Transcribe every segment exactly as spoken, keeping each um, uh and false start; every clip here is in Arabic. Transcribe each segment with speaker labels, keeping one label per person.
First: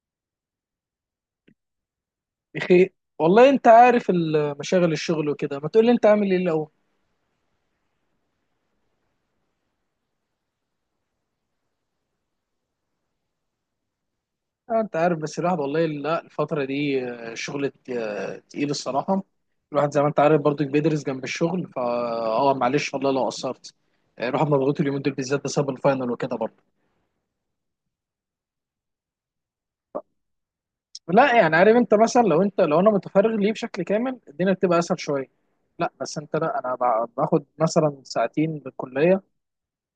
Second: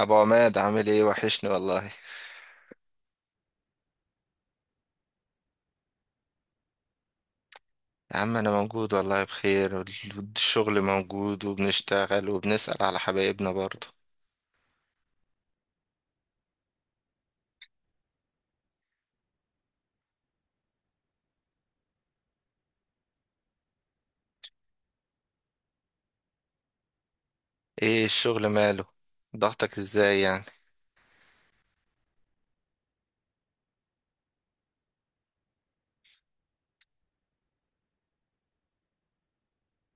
Speaker 1: ابو عماد، عامل ايه؟ وحشني والله.
Speaker 2: بخير والله، انت عارف ال- مشاغل الشغل وكده. ما تقول لي انت عامل ايه الاول؟
Speaker 1: يا عم انا موجود والله، بخير وال- والشغل موجود وبنشتغل وبنسأل على حبايبنا برضه.
Speaker 2: آه، انت عارف، بس الواحد والله لا، الفتره دي آه، شغل ت- آه، تقيل الصراحه. الواحد زي ما انت عارف برضك بيدرس جنب الشغل، فا اه معلش والله لو قصرت. آه، الواحد مضغوط اليومين دول بالذات بسبب الفاينل وكده برضه.
Speaker 1: ايه الشغل ماله؟ ضغطك ازاي يعني؟
Speaker 2: لا يعني، عارف انت مثلا، لو انت، لو انا متفرغ ليه بشكل كامل الدنيا بتبقى اسهل شويه. لا بس انت، لا انا ب- باخد مثلا ساعتين بالكليه،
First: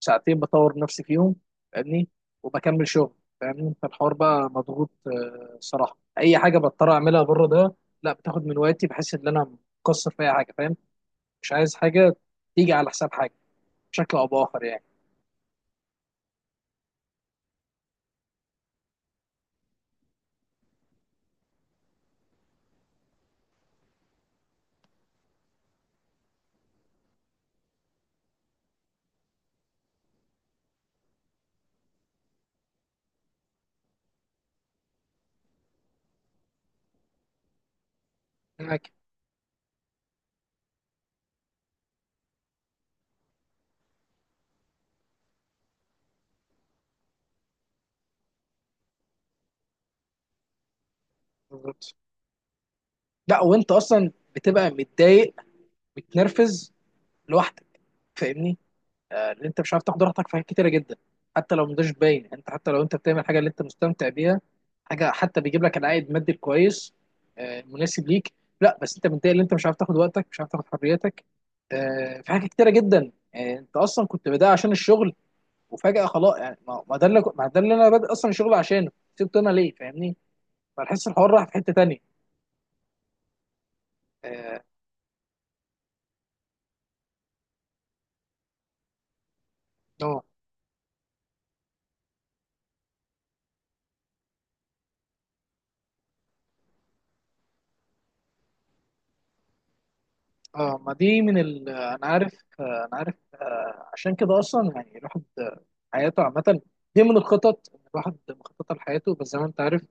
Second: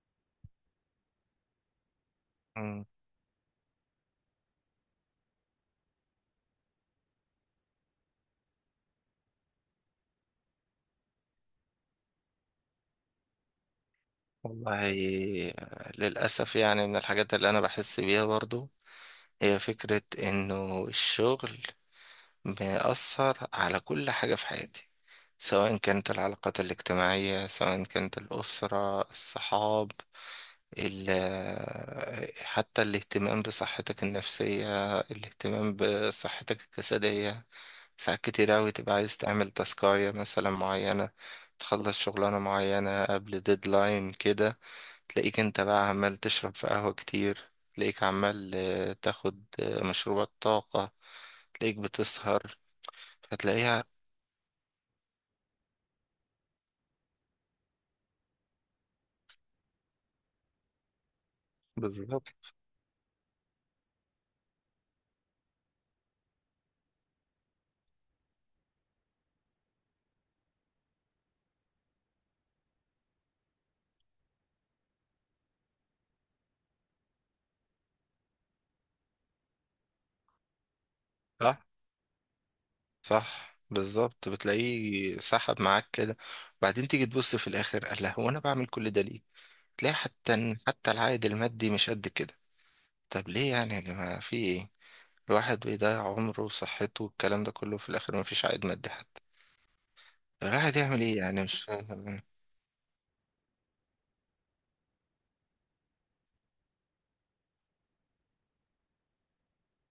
Speaker 2: ساعتين بطور نفسي فيهم. فاهمني؟
Speaker 1: مم.
Speaker 2: وبكمل شغل. فاهمني؟ فالحوار بقى مضغوط، آه، صراحه اي حاجه بضطر اعملها بره ده لا، بتاخد من وقتي، بحس ان انا مقصر في اي حاجه، فاهم؟ مش عايز حاجه تيجي على حساب حاجه بشكل او باخر يعني.
Speaker 1: والله، للأسف يعني من الحاجات اللي انا بحس بيها برضه هي فكرة انه الشغل بيأثر على كل حاجة في حياتي، سواء كانت العلاقات الاجتماعية، سواء كانت الأسرة، الصحاب، ال- حتى الاهتمام بصحتك النفسية، الاهتمام بصحتك الجسدية. ساعات كتير أوي
Speaker 2: معاك.
Speaker 1: تبقى عايز تعمل تاسكاية مثلا معينة، تخلص شغلانة معينة قبل ديدلاين كده. تلاقيك انت بقى عمال تشرب في قهوة كتير، تلاقيك عمال آه، تاخد آه، مشروبات طاقة. تلاقيك
Speaker 2: بالظبط.
Speaker 1: بتسهر،
Speaker 2: لا وانت
Speaker 1: فتلاقيها.
Speaker 2: اصلا بتبقى متضايق، متنرفز، لوحدك. فاهمني؟ آه، ان انت مش عارف تاخد راحتك في حاجات كتيره جدا، حتى لو مش باين.
Speaker 1: بالظبط.
Speaker 2: انت حتى لو انت بتعمل حاجه اللي انت مستمتع بيها، حاجه حتى بيجيب لك العائد المادي الكويس، آه، المناسب ليك. لا بس انت متضايق ان انت مش عارف تاخد وقتك، مش عارف تاخد حريتك. آه، في حاجات كتيره جدا. آه، انت اصلا كنت بدأ عشان الشغل، وفجاه خلاص، يعني ما ما ده اللي ما ده اللي انا بادئ اصلا الشغل عشانه، سبته انا ليه؟ فاهمني؟ فالحس الحوار راح في
Speaker 1: صح،
Speaker 2: حته تانيه.
Speaker 1: صح، بالظبط، بتلاقيه سحب معاك كده. بعدين تيجي تبص في الاخر، قال لها هو انا بعمل كل ده ليه؟ تلاقي
Speaker 2: آه.
Speaker 1: حتى حتى العائد المادي مش قد كده. طب ليه يعني يا جماعة، في ايه؟ الواحد بيضيع عمره وصحته والكلام ده كله في الاخر، مفيش عائد مادي حتى. طب الواحد
Speaker 2: اه ما
Speaker 1: يعمل ايه
Speaker 2: دي من
Speaker 1: يعني؟ مش
Speaker 2: ال، انا
Speaker 1: فاهم.
Speaker 2: عارف. آه، انا عارف. آه، عشان كده اصلا يعني الواحد آه، حياته عامه، دي من الخطط، إن الواحد مخطط لحياته، بس زي ما انت عارف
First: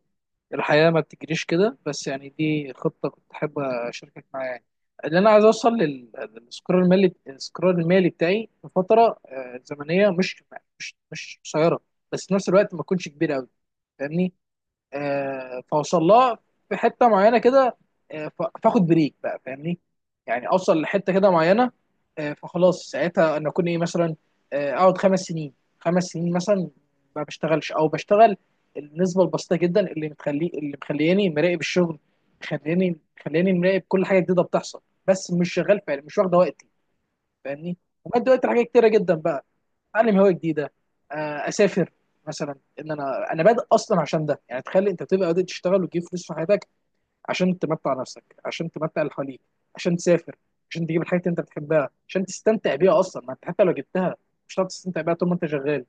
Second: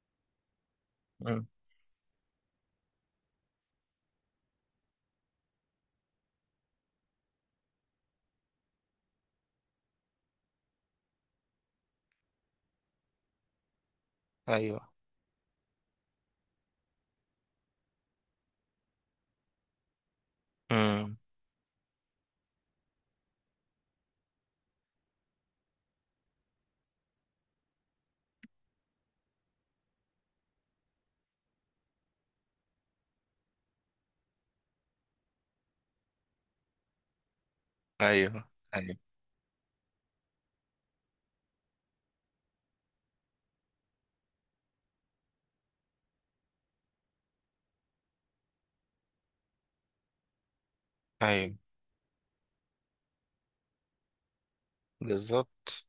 Speaker 2: الحياه ما بتجريش
Speaker 1: مم.
Speaker 2: كده. بس يعني دي خطه كنت حابب اشاركك معايا يعني. اللي انا عايز اوصل لل- للاستقرار المالي، الاستقرار المالي بتاعي في فتره آه، زمنيه مش مش مش قصيره، بس في نفس الوقت ما تكونش كبيره قوي. فاهمني؟
Speaker 1: ايوه.
Speaker 2: آه، فاوصل لها في حته معينه كده، آه، ف- فاخد بريك بقى. فاهمني؟ يعني اوصل لحته
Speaker 1: مم.
Speaker 2: كده معينه. آه، فخلاص ساعتها انا اكون ايه مثلا، آه، اقعد خمس سنين، خمس سنين مثلا، ما بشتغلش، او بشتغل النسبه البسيطه جدا اللي مخلي، اللي مخلياني مراقب الشغل، مخلياني مخلياني مراقب كل حاجه جديده بتحصل، بس مش شغال فعلا، مش واخده وقتي. فاهمني؟ وبدي وقت
Speaker 1: ايوه،
Speaker 2: لحاجات كتيره
Speaker 1: ايوه،
Speaker 2: جدا بقى. اتعلم هوايه جديده، آه، اسافر مثلا. ان انا، انا بادئ اصلا عشان ده، يعني تخيل انت بتبقى بادئ تشتغل وتجيب فلوس في حياتك عشان تمتع نفسك، عشان تمتع اللي حواليك، عشان تسافر، عشان تجيب الحاجات اللي انت
Speaker 1: ايوه،
Speaker 2: بتحبها عشان تستمتع بيها اصلا. ما انت حتى لو جبتها مش هتعرف تستمتع بيها طول ما انت شغال.
Speaker 1: بالظبط.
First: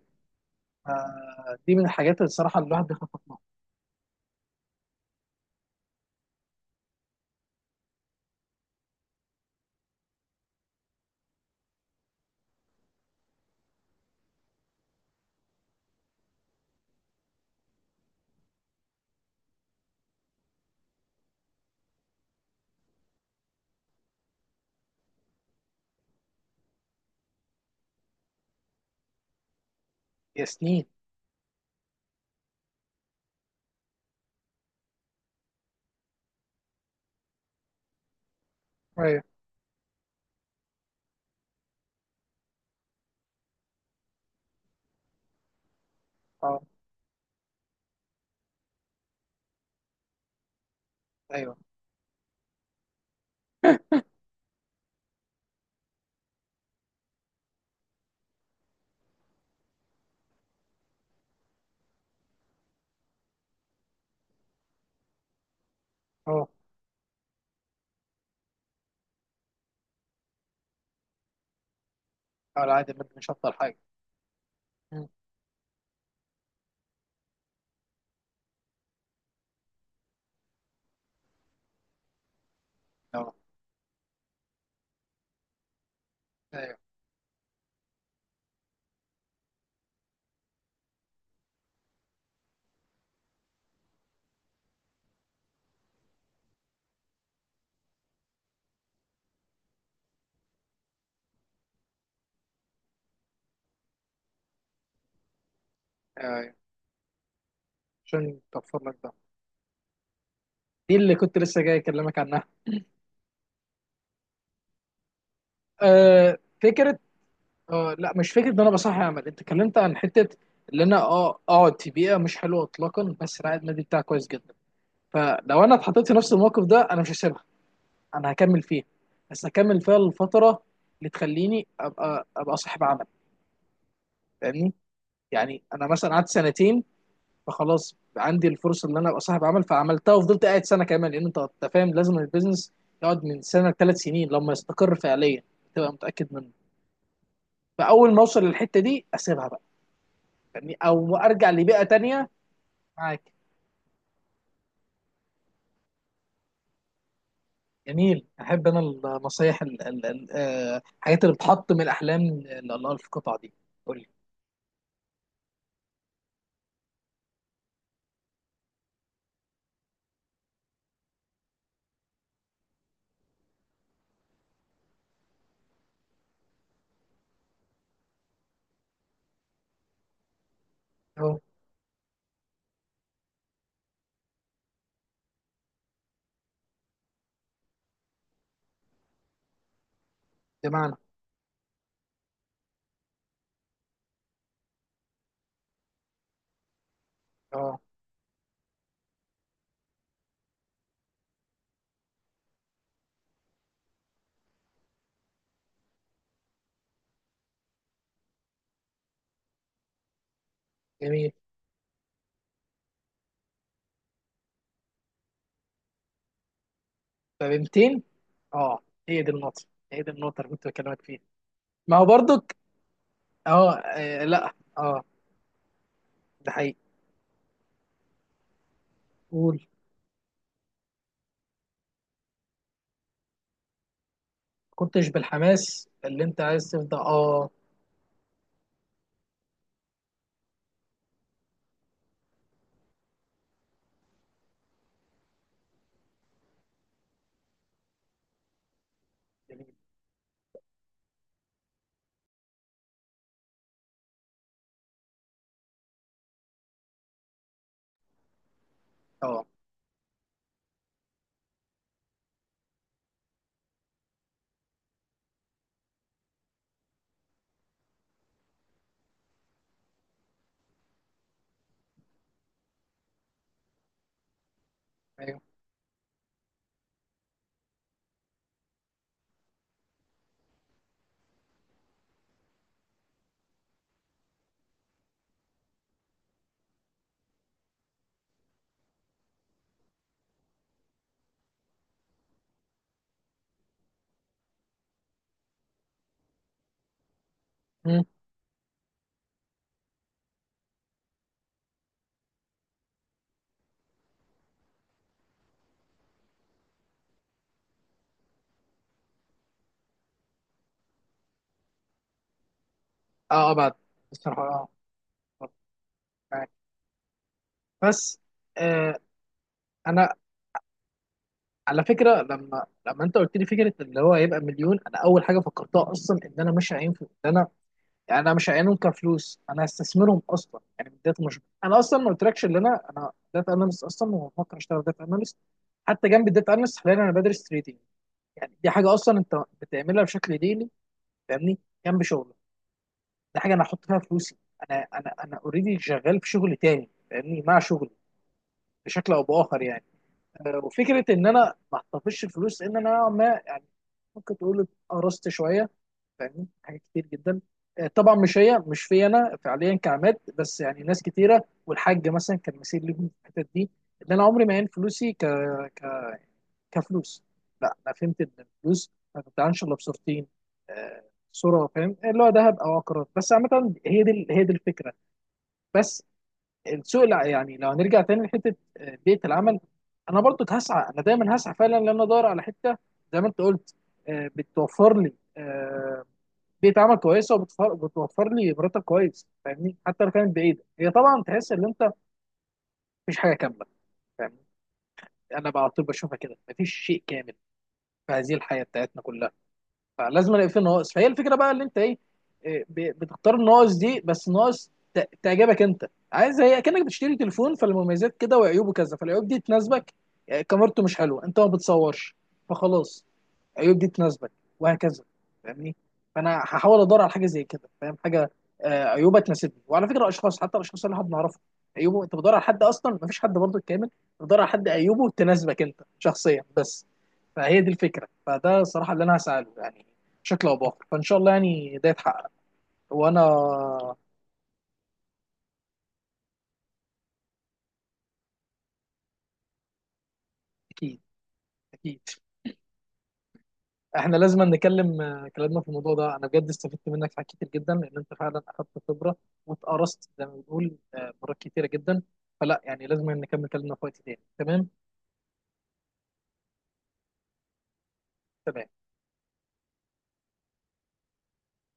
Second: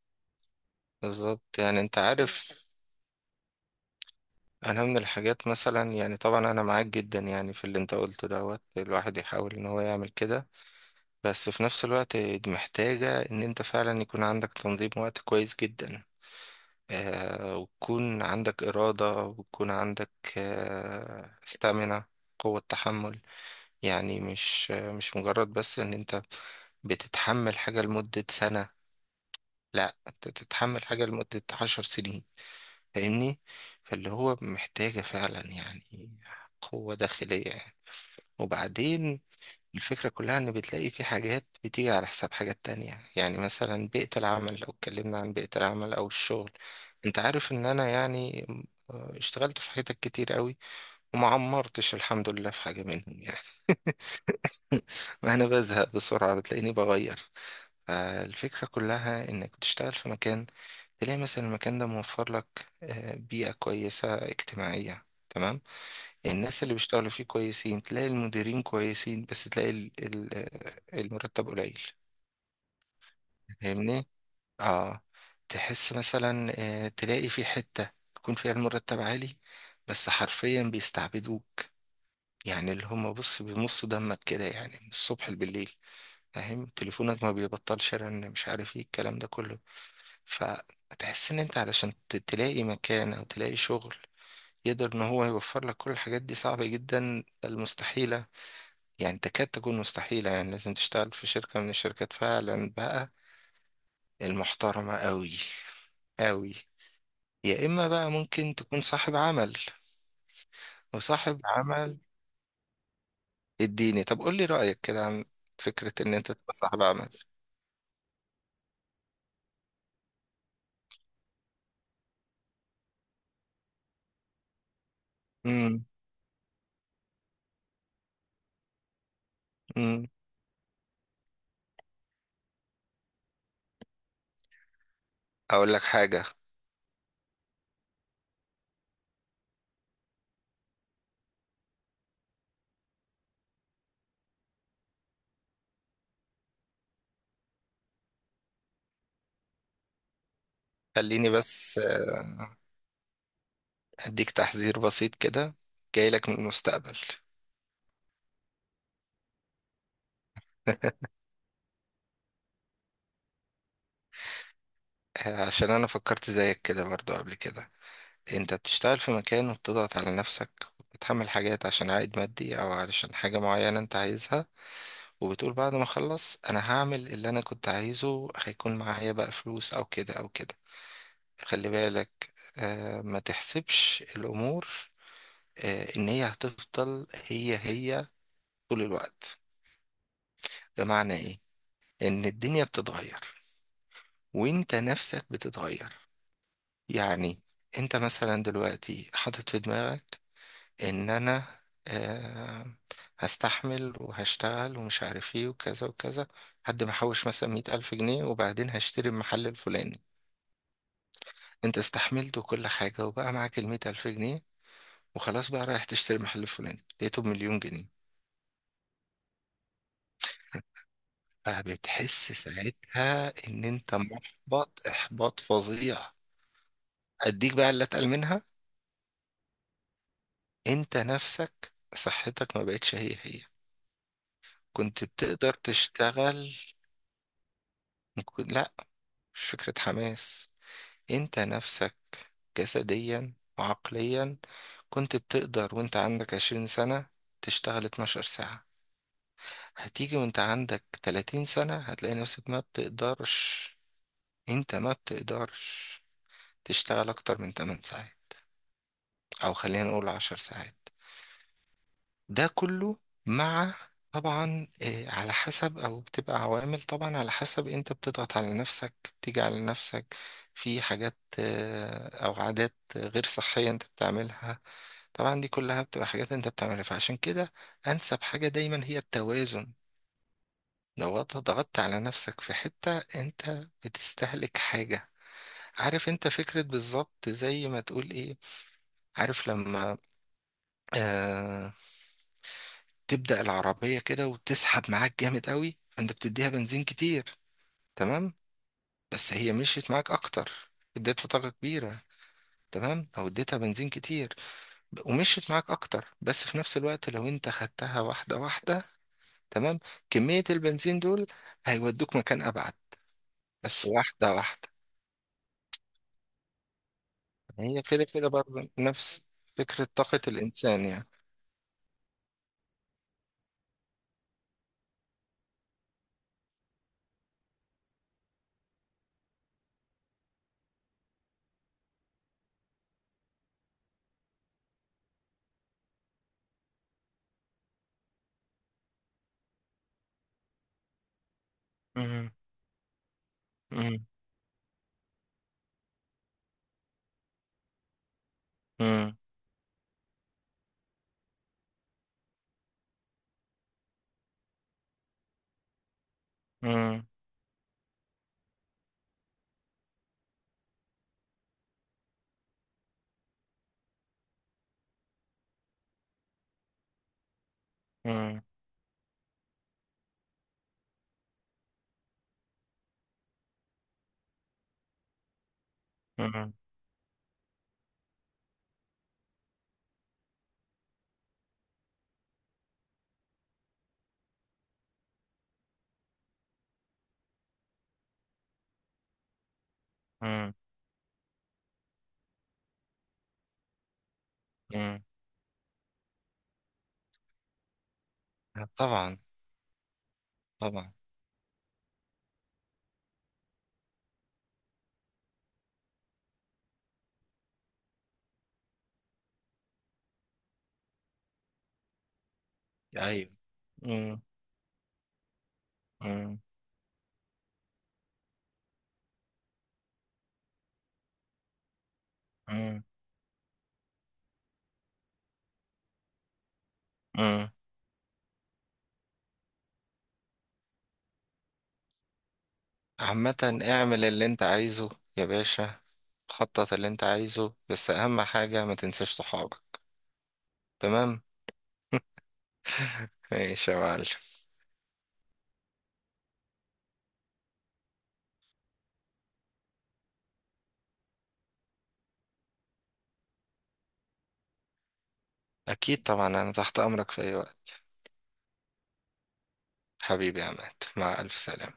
Speaker 2: آه،
Speaker 1: بالظبط
Speaker 2: دي
Speaker 1: يعني
Speaker 2: من
Speaker 1: انت
Speaker 2: الحاجات اللي الصراحه
Speaker 1: عارف،
Speaker 2: اللي الواحد بيخطط لها.
Speaker 1: انا من الحاجات مثلا يعني، طبعا انا معاك جدا يعني في اللي انت قلته، دوت الواحد يحاول ان هو يعمل كده. بس في نفس الوقت دي محتاجة ان انت فعلا يكون عندك تنظيم وقت كويس جدا، آه وتكون عندك إرادة وتكون عندك، آه استامنة، قوة تحمل. يعني مش مش مجرد بس ان انت بتتحمل حاجة لمدة سنة، لا، انت
Speaker 2: يا
Speaker 1: تتحمل
Speaker 2: سنين.
Speaker 1: حاجة لمدة عشر سنين. فاهمني؟ فاللي هو محتاجة فعلا يعني قوة داخلية يعني. وبعدين،
Speaker 2: ايوه.
Speaker 1: الفكرة كلها إن بتلاقي في حاجات بتيجي على حساب حاجات تانية. يعني مثلا بيئة العمل، لو اتكلمنا عن بيئة العمل أو الشغل،
Speaker 2: اه.
Speaker 1: أنت عارف إن أنا يعني، آه، اشتغلت في حتت كتير قوي، وما
Speaker 2: ايوه.
Speaker 1: عمرتش الحمد لله في حاجة منهم يعني. ما أنا بزهق بسرعة، بتلاقيني بغير. فالفكرة كلها إنك بتشتغل في مكان، تلاقي مثلا المكان ده موفر لك آه، بيئة كويسة اجتماعية، تمام. يعني
Speaker 2: اه.
Speaker 1: الناس اللي بيشتغلوا فيه كويسين، تلاقي المديرين كويسين، بس تلاقي ال- ال- آه، المرتب قليل.
Speaker 2: على عادي، ما مش هفضل حاجه.
Speaker 1: فاهمني؟ اه.
Speaker 2: مم.
Speaker 1: تحس مثلا، آه، تلاقي في حتة يكون فيها المرتب عالي، بس حرفيا بيستعبدوك. يعني اللي هم،
Speaker 2: اه.
Speaker 1: بص، بيمصوا دمك كده يعني، من الصبح بالليل. فاهم،
Speaker 2: ايوه.
Speaker 1: تليفونك ما بيبطلش رن، مش عارف ايه الكلام ده كله. فتحس ان انت علشان ت- تلاقي مكان او تلاقي شغل، يقدر ان هو يوفر لك كل الحاجات دي صعبة جدا، المستحيلة. يعني تكاد تكون مستحيلة، يعني لازم تشتغل في شركة من الشركات فعلا بقى، المحترمة قوي
Speaker 2: ايوه. أيوه.
Speaker 1: قوي. يا اما بقى
Speaker 2: عشان
Speaker 1: ممكن تكون
Speaker 2: توفر لك ده.
Speaker 1: صاحب عمل.
Speaker 2: دي اللي كنت
Speaker 1: وصاحب
Speaker 2: لسه جاي
Speaker 1: عمل،
Speaker 2: اكلمك عنها.
Speaker 1: اديني طب قول لي رأيك كده عن فكرة ان انت
Speaker 2: آه،
Speaker 1: تبقى صاحب
Speaker 2: فكره.
Speaker 1: عمل.
Speaker 2: آه لا، مش فكرة ان انا بصحي عمل. انت اتكلمت عن حتة اللي انا اه اقعد في بيئة مش حلوة اطلاقا، بس رعاية النادي بتاعي كويس جدا. فلو انا
Speaker 1: امم.
Speaker 2: اتحطيت في نفس الموقف ده، انا مش هسيبها. انا هكمل فيها، بس هكمل فيها
Speaker 1: امم.
Speaker 2: الفترة اللي تخليني ابقى ابقى صاحب عمل. فاهمني؟ يعني
Speaker 1: اقول لك
Speaker 2: انا مثلا
Speaker 1: حاجة.
Speaker 2: قعدت سنتين، فخلاص عندي الفرصة ان انا ابقى صاحب عمل، فعملتها وفضلت قاعد سنة كمان، لان انت أنت فاهم لازم البيزنس يقعد من سنة لثلاث سنين لما يستقر فعليا، تبقى متأكد منه. فاول ما اوصل للحتة دي اسيبها بقى. يعني او
Speaker 1: خليني
Speaker 2: ارجع
Speaker 1: بس
Speaker 2: لبيئه تانية. معاك.
Speaker 1: اديك تحذير بسيط كده، جاي لك من المستقبل.
Speaker 2: جميل، احب انا النصايح ال- ال- ال- آه، الحاجات اللي بتحط من الاحلام ل- لله في القطعه دي. قول لي.
Speaker 1: عشان انا فكرت زيك كده برضو قبل كده. انت بتشتغل في مكان وبتضغط على نفسك، وبتحمل حاجات عشان عائد مادي او علشان حاجة معينة انت عايزها، وبتقول بعد ما اخلص انا هعمل اللي انا كنت عايزه، هيكون معايا بقى فلوس او كده او كده.
Speaker 2: اه.
Speaker 1: خلي بالك آه ما تحسبش الامور آه ان هي هتفضل هي هي طول الوقت.
Speaker 2: بمعنى.
Speaker 1: بمعنى ايه؟ ان الدنيا بتتغير، وانت نفسك بتتغير يعني.
Speaker 2: اه.
Speaker 1: انت مثلا دلوقتي حاطط في دماغك ان انا، آه، هستحمل وهشتغل ومش عارف ايه وكذا وكذا، لحد ما احوش مثلا مية الف جنيه، وبعدين هشتري المحل الفلاني.
Speaker 2: جميل.
Speaker 1: انت استحملت وكل حاجة وبقى معاك المية الف جنيه، وخلاص بقى رايح تشتري المحل الفلاني، لقيته
Speaker 2: طب
Speaker 1: بمليون جنيه.
Speaker 2: مئتين. اه. هي دي النقطه، هي دي النقطه اللي كنت بكلمك فيها. ما هو
Speaker 1: فبتحس
Speaker 2: برضك
Speaker 1: ساعتها ان
Speaker 2: اه،
Speaker 1: انت
Speaker 2: آه، لا
Speaker 1: محبط
Speaker 2: اه
Speaker 1: احباط فظيع.
Speaker 2: ده حقيقي.
Speaker 1: اديك بقى اللي اتقل منها.
Speaker 2: قول.
Speaker 1: انت نفسك صحتك ما بقتش هي هي، كنت
Speaker 2: كنتش
Speaker 1: بتقدر
Speaker 2: بالحماس اللي انت
Speaker 1: تشتغل.
Speaker 2: عايز تفضل اه.
Speaker 1: ممكن- لا، مش فكرة حماس. انت نفسك جسديا وعقليا، كنت بتقدر وانت عندك عشرين سنة تشتغل اتناشر ساعة.
Speaker 2: جميل.
Speaker 1: هتيجي وانت عندك تلاتين سنة هتلاقي نفسك ما بتقدرش. انت ما بتقدرش تشتغل اكتر من تمن ساعات،
Speaker 2: اه.
Speaker 1: او خلينا نقول عشر ساعات. ده كله مع، طبعا إيه، على حسب، او بتبقى عوامل طبعا على حسب انت بتضغط على نفسك، بتيجي على نفسك في حاجات، آه، او عادات غير صحية انت بتعملها. طبعا دي
Speaker 2: ايوه.
Speaker 1: كلها بتبقى حاجات انت بتعملها، فعشان كده انسب حاجة دايما هي التوازن. لو انت ضغطت على نفسك في حتة، انت بتستهلك حاجة. عارف، انت فكرة بالظبط زي ما تقول ايه، عارف لما آه تبدأ العربية كده وتسحب معاك جامد قوي، انت بتديها بنزين كتير.
Speaker 2: مم.
Speaker 1: تمام. بس هي مشيت معاك اكتر، اديتها طاقة كبيرة، تمام، او اديتها بنزين كتير، ومشيت معاك اكتر. بس في نفس الوقت لو انت خدتها واحدة واحدة، تمام، كمية البنزين دول هيودوك مكان أبعد،
Speaker 2: اه. آه، بعد.
Speaker 1: بس واحدة
Speaker 2: بصراحه اه.
Speaker 1: واحدة.
Speaker 2: آه. معاك.
Speaker 1: هي كده
Speaker 2: بس.
Speaker 1: كده برضه
Speaker 2: آه.
Speaker 1: نفس فكرة
Speaker 2: انا
Speaker 1: طاقة الإنسان يعني.
Speaker 2: على فكره، لما لما انت قلت لي فكره اللي هو هيبقى مليون، انا اول حاجه فكرتها اصلا ان انا مش هينفع ان انا، يعني انا مش هعينهم كفلوس، انا هستثمرهم اصلا يعني من بدايه. مش انا اصلا ما قلتلكش ان انا انا داتا اناليست اصلا، وبفكر اشتغل داتا اناليست. حتى جنب الداتا اناليست حاليا انا بدرس تريدينج، يعني دي حاجه اصلا انت بتعملها بشكل ديلي. فاهمني؟ جنب
Speaker 1: مم،
Speaker 2: شغلك. دي حاجه انا هحط فيها
Speaker 1: مم،
Speaker 2: فلوسي. انا انا انا اوريدي شغال في شغل تاني فاهمني، مع شغلي بشكل
Speaker 1: مم،
Speaker 2: او باخر يعني. آه، وفكره ان انا ما احتفظش الفلوس، لان انا نوعاً ما يعني ممكن تقول قرصت شويه، فاهمني؟ حاجات
Speaker 1: مم،
Speaker 2: كتير جدا. آه، طبعا مش هي، مش في انا فعليا كعماد، بس يعني ناس كتيره والحاج مثلا كان مثير لي في الحتت دي، ان انا عمري ما عين فلوسي ك... ك... كفلوس. لا انا فهمت ان
Speaker 1: مم،
Speaker 2: الفلوس ما بتتعنش الا بصورتين، آه، صوره فاهم اللي هو ذهب او عقارات. بس عامه هي دي هي دي الفكره بس.
Speaker 1: مم،
Speaker 2: السوق لا يعني، لو هنرجع تاني لحته آه، بيئه العمل، انا برضو هسعى، انا دايما هسعى فعلا ان انا ادور على حته، زي ما انت قلت، آه، بتوفر لي آه، بيئه عمل كويسه، وبتوفر بتوفر لي مرتب كويس. فاهمني؟ حتى لو كانت
Speaker 1: مم،
Speaker 2: بعيده، هي طبعا تحس ان انت مفيش حاجه كامله. فاهمني؟
Speaker 1: مم.
Speaker 2: انا بقى على طول بشوفها كده، مفيش شيء كامل في هذه الحياه بتاعتنا
Speaker 1: طبعا.
Speaker 2: كلها، فلازم الاقي فيه ناقص.
Speaker 1: طبعا.
Speaker 2: فهي الفكره بقى اللي انت ايه، إيه، ب- بتختار الناقص دي، بس ناقص ت- تعجبك انت. عايز هي كانك بتشتري تليفون، فالمميزات كده وعيوبه كذا، فالعيوب دي تناسبك، إيه، كاميرته مش حلوه انت ما بتصورش، فخلاص
Speaker 1: أيوة.
Speaker 2: العيوب دي
Speaker 1: مم،
Speaker 2: تناسبك، وهكذا. فاهمني؟ فانا
Speaker 1: مم،
Speaker 2: هحاول ادور على حاجه زي كده. فاهم؟ حاجه آه، عيوبها تناسبني. وعلى فكره اشخاص، حتى الاشخاص اللي احنا بنعرفهم، عيوبه، انت بتدور على حد
Speaker 1: مم،
Speaker 2: اصلا مفيش حد برضه كامل، بتدور على حد عيوبه تناسبك انت شخصيا بس.
Speaker 1: مم.
Speaker 2: فهي دي الفكره. فده الصراحه اللي انا هساله يعني بشكل او باخر. فان شاء الله يعني ده يتحقق. وانا
Speaker 1: عامة اعمل اللي أنت عايزه يا باشا. خطط اللي أنت عايزه، بس أهم حاجة ما تنساش صحابك.
Speaker 2: اكيد.
Speaker 1: تمام.
Speaker 2: اكيد.
Speaker 1: ماشي يا معلم.
Speaker 2: احنا لازم نكلم آه، كلامنا في الموضوع ده، انا بجد استفدت منك في حاجات كتير جدا، لان انت فعلا اخدت خبره واتقرصت زي ما بنقول آه، مرات كتيره جدا. فلا يعني لازم نكمل كلامنا في وقت تاني. تمام.
Speaker 1: أكيد طبعا، أنا تحت أمرك في أي وقت.
Speaker 2: تمام.
Speaker 1: حبيبي يا عماد، مع ألف سلامة.